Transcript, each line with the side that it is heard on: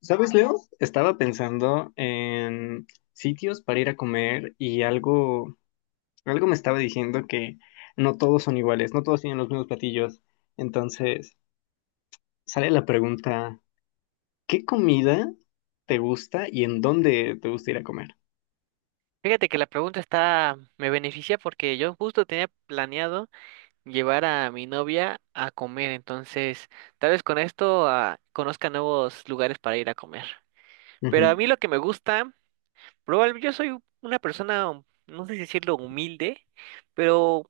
left: ¿Sabes, Leo? Estaba pensando en sitios para ir a comer y algo me estaba diciendo que no todos son iguales, no todos tienen los mismos platillos. Entonces, sale la pregunta, ¿qué comida te gusta y en dónde te gusta ir a comer?
right: Fíjate que la pregunta está, me beneficia porque yo justo tenía planeado llevar a mi novia a comer, entonces tal vez con esto conozca nuevos lugares para ir a comer. Pero
left: Ujú,
right: a mí lo que me gusta, probablemente yo soy una persona, no sé si decirlo humilde, pero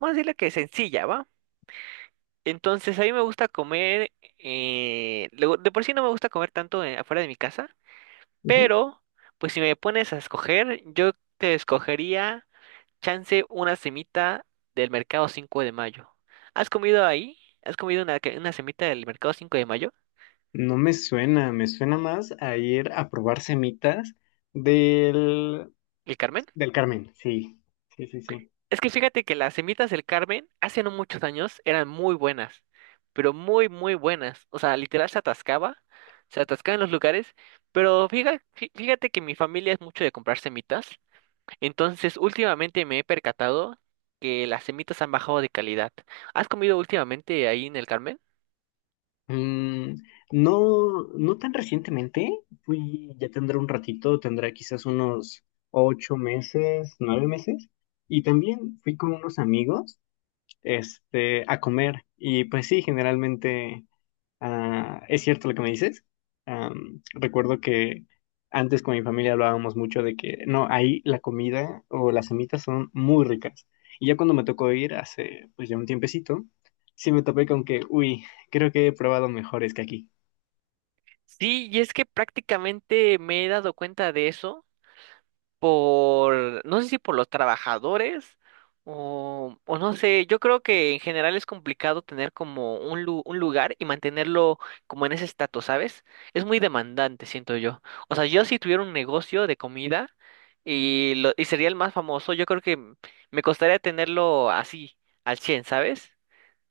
right: vamos a decirle que sencilla, ¿va? Entonces a mí me gusta comer, luego, de por sí no me gusta comer tanto afuera de mi casa,
left: ujú.
right: pero pues si me pones a escoger, yo te escogería Chance una semita del mercado 5 de mayo. ¿Has comido ahí? ¿Has comido una, una semita del mercado 5 de mayo?
left: No me suena, me suena más a ir a probar semitas del,
right: ¿El Carmen?
left: del Carmen. Sí, sí, sí, sí.
right: Es que fíjate que las semitas del Carmen hace no muchos años eran muy buenas, pero muy, muy buenas. O sea, literal se atascaba en los lugares, pero fíjate, fíjate que mi familia es mucho de comprar semitas, entonces últimamente me he percatado que las semitas han bajado de calidad. ¿Has comido últimamente ahí en el Carmen?
left: Mm, no, no tan recientemente, fui, ya tendrá un ratito, tendrá quizás unos 8 meses, 9 meses, y también fui con unos amigos, este, a comer, y pues sí, generalmente. Ah, es cierto lo que me dices. Recuerdo que antes con mi familia hablábamos mucho de que no, ahí la comida o las semitas son muy ricas. Y ya cuando me tocó ir hace pues ya un tiempecito, sí me topé con que, uy, creo que he probado mejores que aquí.
right: Sí, y es que prácticamente me he dado cuenta de eso por, no sé si por los trabajadores o no sé, yo creo que en general es complicado tener como un, un lugar y mantenerlo como en ese estatus, ¿sabes? Es muy demandante, siento yo. O sea, yo si tuviera un negocio de comida y, lo, y sería el más famoso, yo creo que me costaría tenerlo así, al 100, ¿sabes?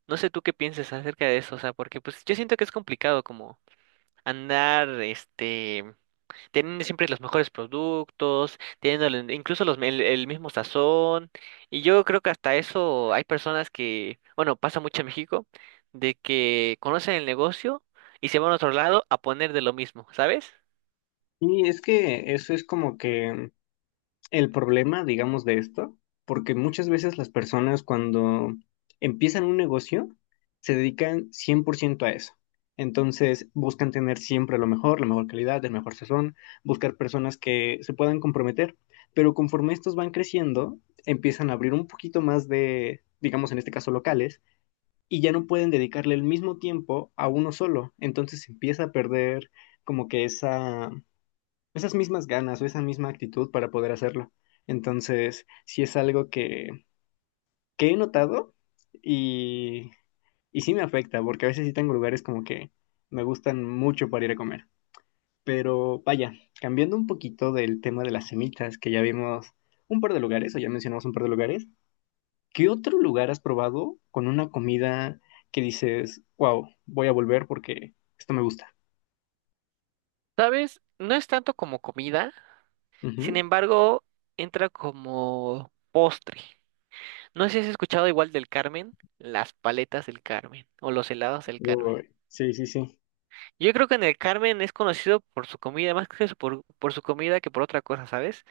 right: No sé tú qué piensas acerca de eso, o sea, porque pues yo siento que es complicado andar, este, teniendo siempre los mejores productos, teniendo incluso los, el mismo sazón. Y yo creo que hasta eso hay personas que, bueno, pasa mucho en México, de que conocen el negocio y se van a otro lado a poner de lo mismo, ¿sabes?
left: Y es que eso es como que el problema, digamos, de esto, porque muchas veces las personas cuando empiezan un negocio se dedican 100% a eso. Entonces buscan tener siempre lo mejor, la mejor calidad, el mejor sazón, buscar personas que se puedan comprometer. Pero conforme estos van creciendo, empiezan a abrir un poquito más de, digamos en este caso, locales, y ya no pueden dedicarle el mismo tiempo a uno solo. Entonces se empieza a perder como que esas mismas ganas o esa misma actitud para poder hacerlo. Entonces, sí es algo que he notado y, y sí me afecta, porque a veces sí tengo lugares como que me gustan mucho para ir a comer. Pero vaya, cambiando un poquito del tema de las semitas, que ya vimos un par de lugares, o ya mencionamos un par de lugares, ¿qué otro lugar has probado con una comida que dices, wow, voy a volver porque esto me gusta?
right: ¿Sabes? No es tanto como comida, sin
left: Ujú.
right: embargo, entra como postre. No sé si has escuchado igual del Carmen, las paletas del Carmen o los helados del Carmen.
left: Uy, sí, sí, sí.
right: Yo creo que en el Carmen es conocido por su comida, más que eso, por su comida que por otra cosa, ¿sabes?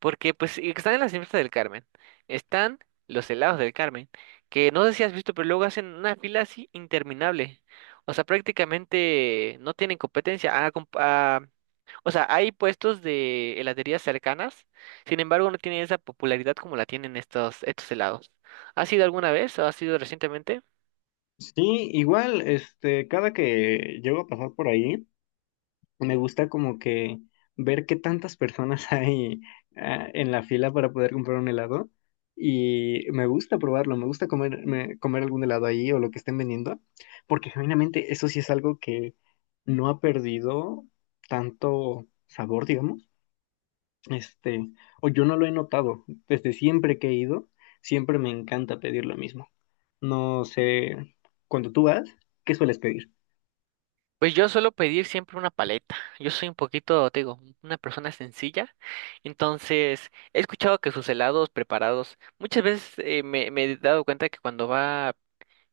right: Porque pues y están en las fiestas del Carmen, están los helados del Carmen, que no sé si has visto, pero luego hacen una fila así interminable. O sea, prácticamente no tienen competencia. O sea, hay puestos de heladerías cercanas, sin embargo no tienen esa popularidad como la tienen estos helados. ¿Has ido alguna vez o has ido recientemente?
left: Sí, igual, este, cada que llego a pasar por ahí, me gusta como que ver qué tantas personas hay en la fila para poder comprar un helado y me gusta probarlo, me gusta comer, comer algún helado ahí o lo que estén vendiendo, porque genuinamente eso sí es algo que no ha perdido tanto sabor, digamos. Este, o yo no lo he notado. Desde siempre que he ido, siempre me encanta pedir lo mismo. No sé, cuando tú vas, ¿qué sueles pedir?
right: Pues yo suelo pedir siempre una paleta. Yo soy un poquito, te digo, una persona sencilla. Entonces, he escuchado que sus helados preparados, muchas veces me he dado cuenta que cuando va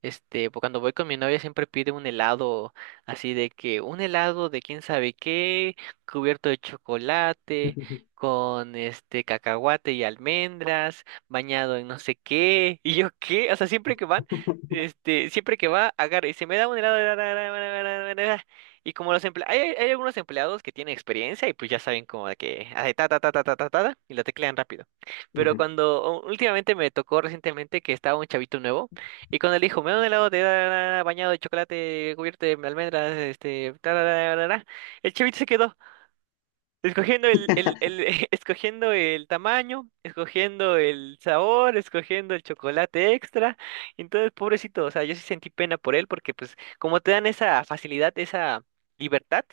right: este, pues, cuando voy con mi novia siempre pide un helado así de que un helado de quién sabe qué, cubierto de chocolate, con este cacahuate y almendras, bañado en no sé qué, y yo qué, o sea, siempre que van, este, siempre que va, agarra y se me da un helado ra, ra, ra, ra, ra, ra, ra, y como los empleados, hay, hay algunos empleados que tienen experiencia y pues ya saben como de que hace ta ta ta ta ta ta ta ta, y lo teclean rápido. Pero
left: Ujú.
right: cuando últimamente me tocó recientemente que estaba un chavito nuevo y con el hijo, me da un helado de tararara, bañado de chocolate cubierto de almendras, este, tararara. El chavito se quedó escogiendo el escogiendo el tamaño, escogiendo el sabor, escogiendo el chocolate extra. Entonces, pobrecito, o sea, yo sí sentí pena por él porque pues como te dan esa facilidad, esa libertad,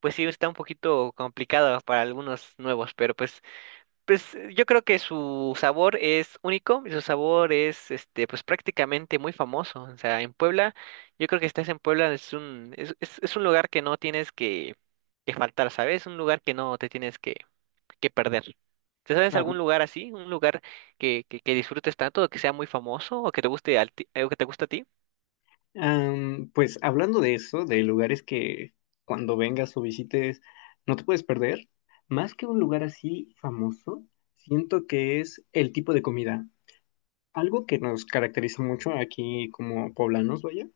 right: pues sí está un poquito complicado para algunos nuevos, pero pues yo creo que su sabor es único y su sabor es este pues prácticamente muy famoso. O sea, en Puebla, yo creo que estás en Puebla, es un, es un lugar que no tienes que faltar, ¿sabes? Un lugar que no te tienes que perder. ¿Te sabes algún
left: Hab-
right: lugar así? ¿Un lugar que disfrutes tanto, o que sea muy famoso, o que te guste o que te gusta a ti?
left: pues hablando de eso, de lugares que cuando vengas o visites no te puedes perder, más que un lugar así famoso, siento que es el tipo de comida. Algo que nos caracteriza mucho aquí como poblanos, vaya,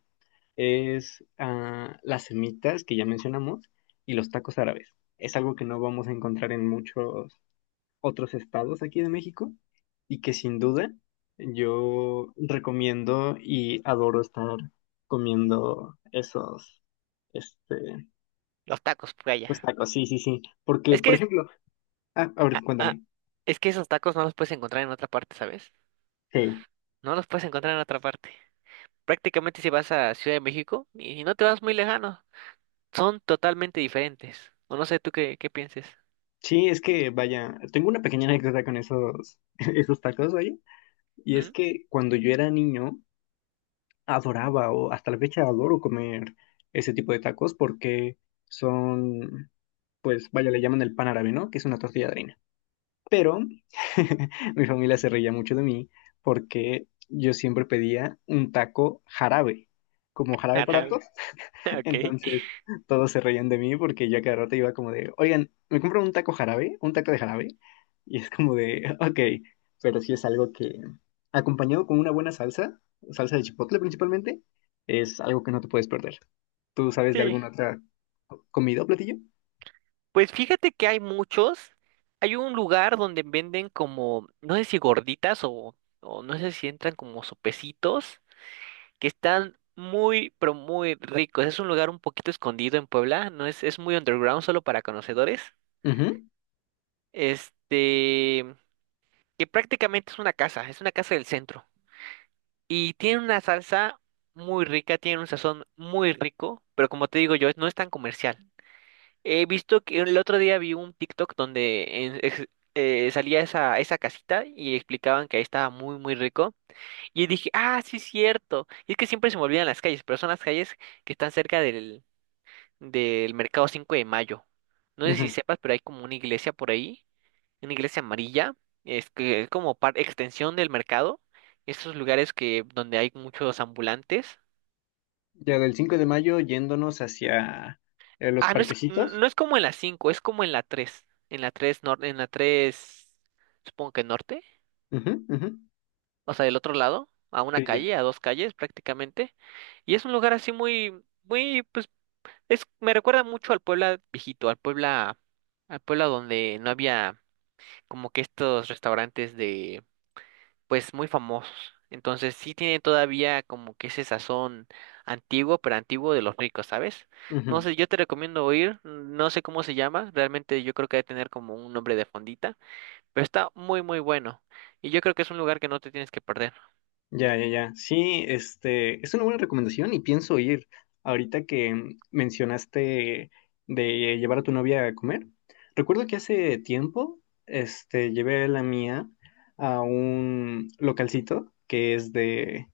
left: es las semitas que ya mencionamos y los tacos árabes. Es algo que no vamos a encontrar en muchos otros estados aquí de México y que sin duda yo recomiendo y adoro estar comiendo esos, este,
right: Los tacos,
left: pues
right: playa.
left: tacos, sí, sí, sí. Porque,
right: Es
left: por
right: que es,
left: ejemplo, a
right: ah,
left: ver,
right: ah,
left: cuéntame.
right: Es que esos tacos no los puedes encontrar en otra parte, ¿sabes?
left: Sí,
right: No los puedes encontrar en otra parte. Prácticamente si vas a Ciudad de México y no te vas muy lejano, son totalmente diferentes. O no sé tú qué, qué pienses.
left: sí, es que vaya, tengo una pequeña anécdota con esos, esos tacos, vaya. Y es
right: ¿Mm?
left: que cuando yo era niño, adoraba o hasta la fecha adoro comer ese tipo de tacos porque son, pues vaya, le llaman el pan árabe, ¿no? Que es una tortilla de harina. Pero mi familia se reía mucho de mí porque yo siempre pedía un taco jarabe, como jarabe para.
right: Árabe. Ok.
left: Entonces todos se reían de mí porque yo a cada rato iba como de, oigan, me compro un taco jarabe, un taco de jarabe. Y es como de, ok, pero sí es algo que, acompañado con una buena salsa, salsa de chipotle principalmente, es algo que no te puedes perder. ¿Tú sabes de
right: Sí.
left: alguna otra comida o platillo?
right: Pues fíjate que hay muchos. Hay un lugar donde venden como, no sé si gorditas o no sé si entran como sopecitos, que están muy, pero muy ricos. Es un lugar un poquito escondido en Puebla, no es, es muy underground, solo para conocedores.
left: Ujú,
right: Este, que prácticamente es una casa del centro. Y tiene una salsa muy rica, tiene un sazón muy rico, pero como te digo yo, no es tan comercial. He visto que el otro día vi un TikTok donde salía esa, esa casita y explicaban que ahí estaba muy, muy rico. Y dije, ah, sí, es cierto. Y es que siempre se me olvidan las calles, pero son las calles que están cerca del mercado 5 de mayo. No sé si
left: ujú.
right: sepas, pero hay como una iglesia por ahí una iglesia amarilla, es que es como extensión del mercado, esos lugares que donde hay muchos ambulantes.
left: Ya del 5 de mayo yéndonos hacia los
right: Ah,
left: parquecitos.
right: no es como en la cinco, es como en la tres, en la 3 norte, en la 3 supongo que norte,
left: Ujú, ujú.
right: o sea, del otro lado, a una
left: Sí, ya.
right: calle, a dos calles prácticamente, y es un lugar así muy muy pues es me recuerda mucho al Puebla viejito, al Puebla donde no había como que estos restaurantes de pues muy famosos. Entonces sí tiene todavía como que ese sazón antiguo, pero antiguo de los ricos, ¿sabes? No
left: Ujú.
right: sé, yo te recomiendo ir, no sé cómo se llama, realmente yo creo que debe tener como un nombre de fondita, pero está muy muy bueno y yo creo que es un lugar que no te tienes que perder.
left: Ya, ya, ya. Sí, este, es una buena recomendación y pienso ir. Ahorita que mencionaste de llevar a tu novia a comer, recuerdo que hace tiempo, este, llevé a la mía a un localcito que es de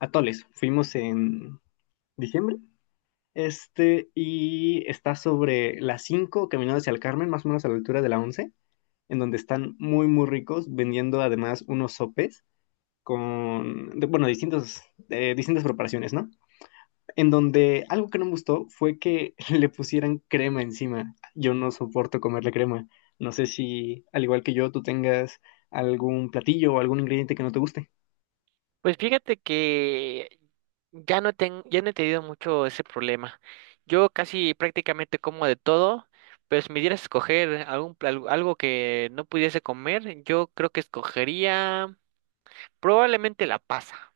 left: atoles. Fuimos en diciembre, este, y está sobre las 5, caminando hacia el Carmen, más o menos a la altura de la 11, en donde están muy, muy ricos, vendiendo además unos sopes con, bueno, distintos, distintas preparaciones, ¿no? En donde algo que no me gustó fue que le pusieran crema encima. Yo no soporto comerle crema. No sé si, al igual que yo, tú tengas algún platillo o algún ingrediente que no te guste.
right: Pues fíjate que ya no he tenido mucho ese problema. Yo casi prácticamente como de todo, pero si me dieras a escoger algo que no pudiese comer, yo creo que escogería probablemente la pasa.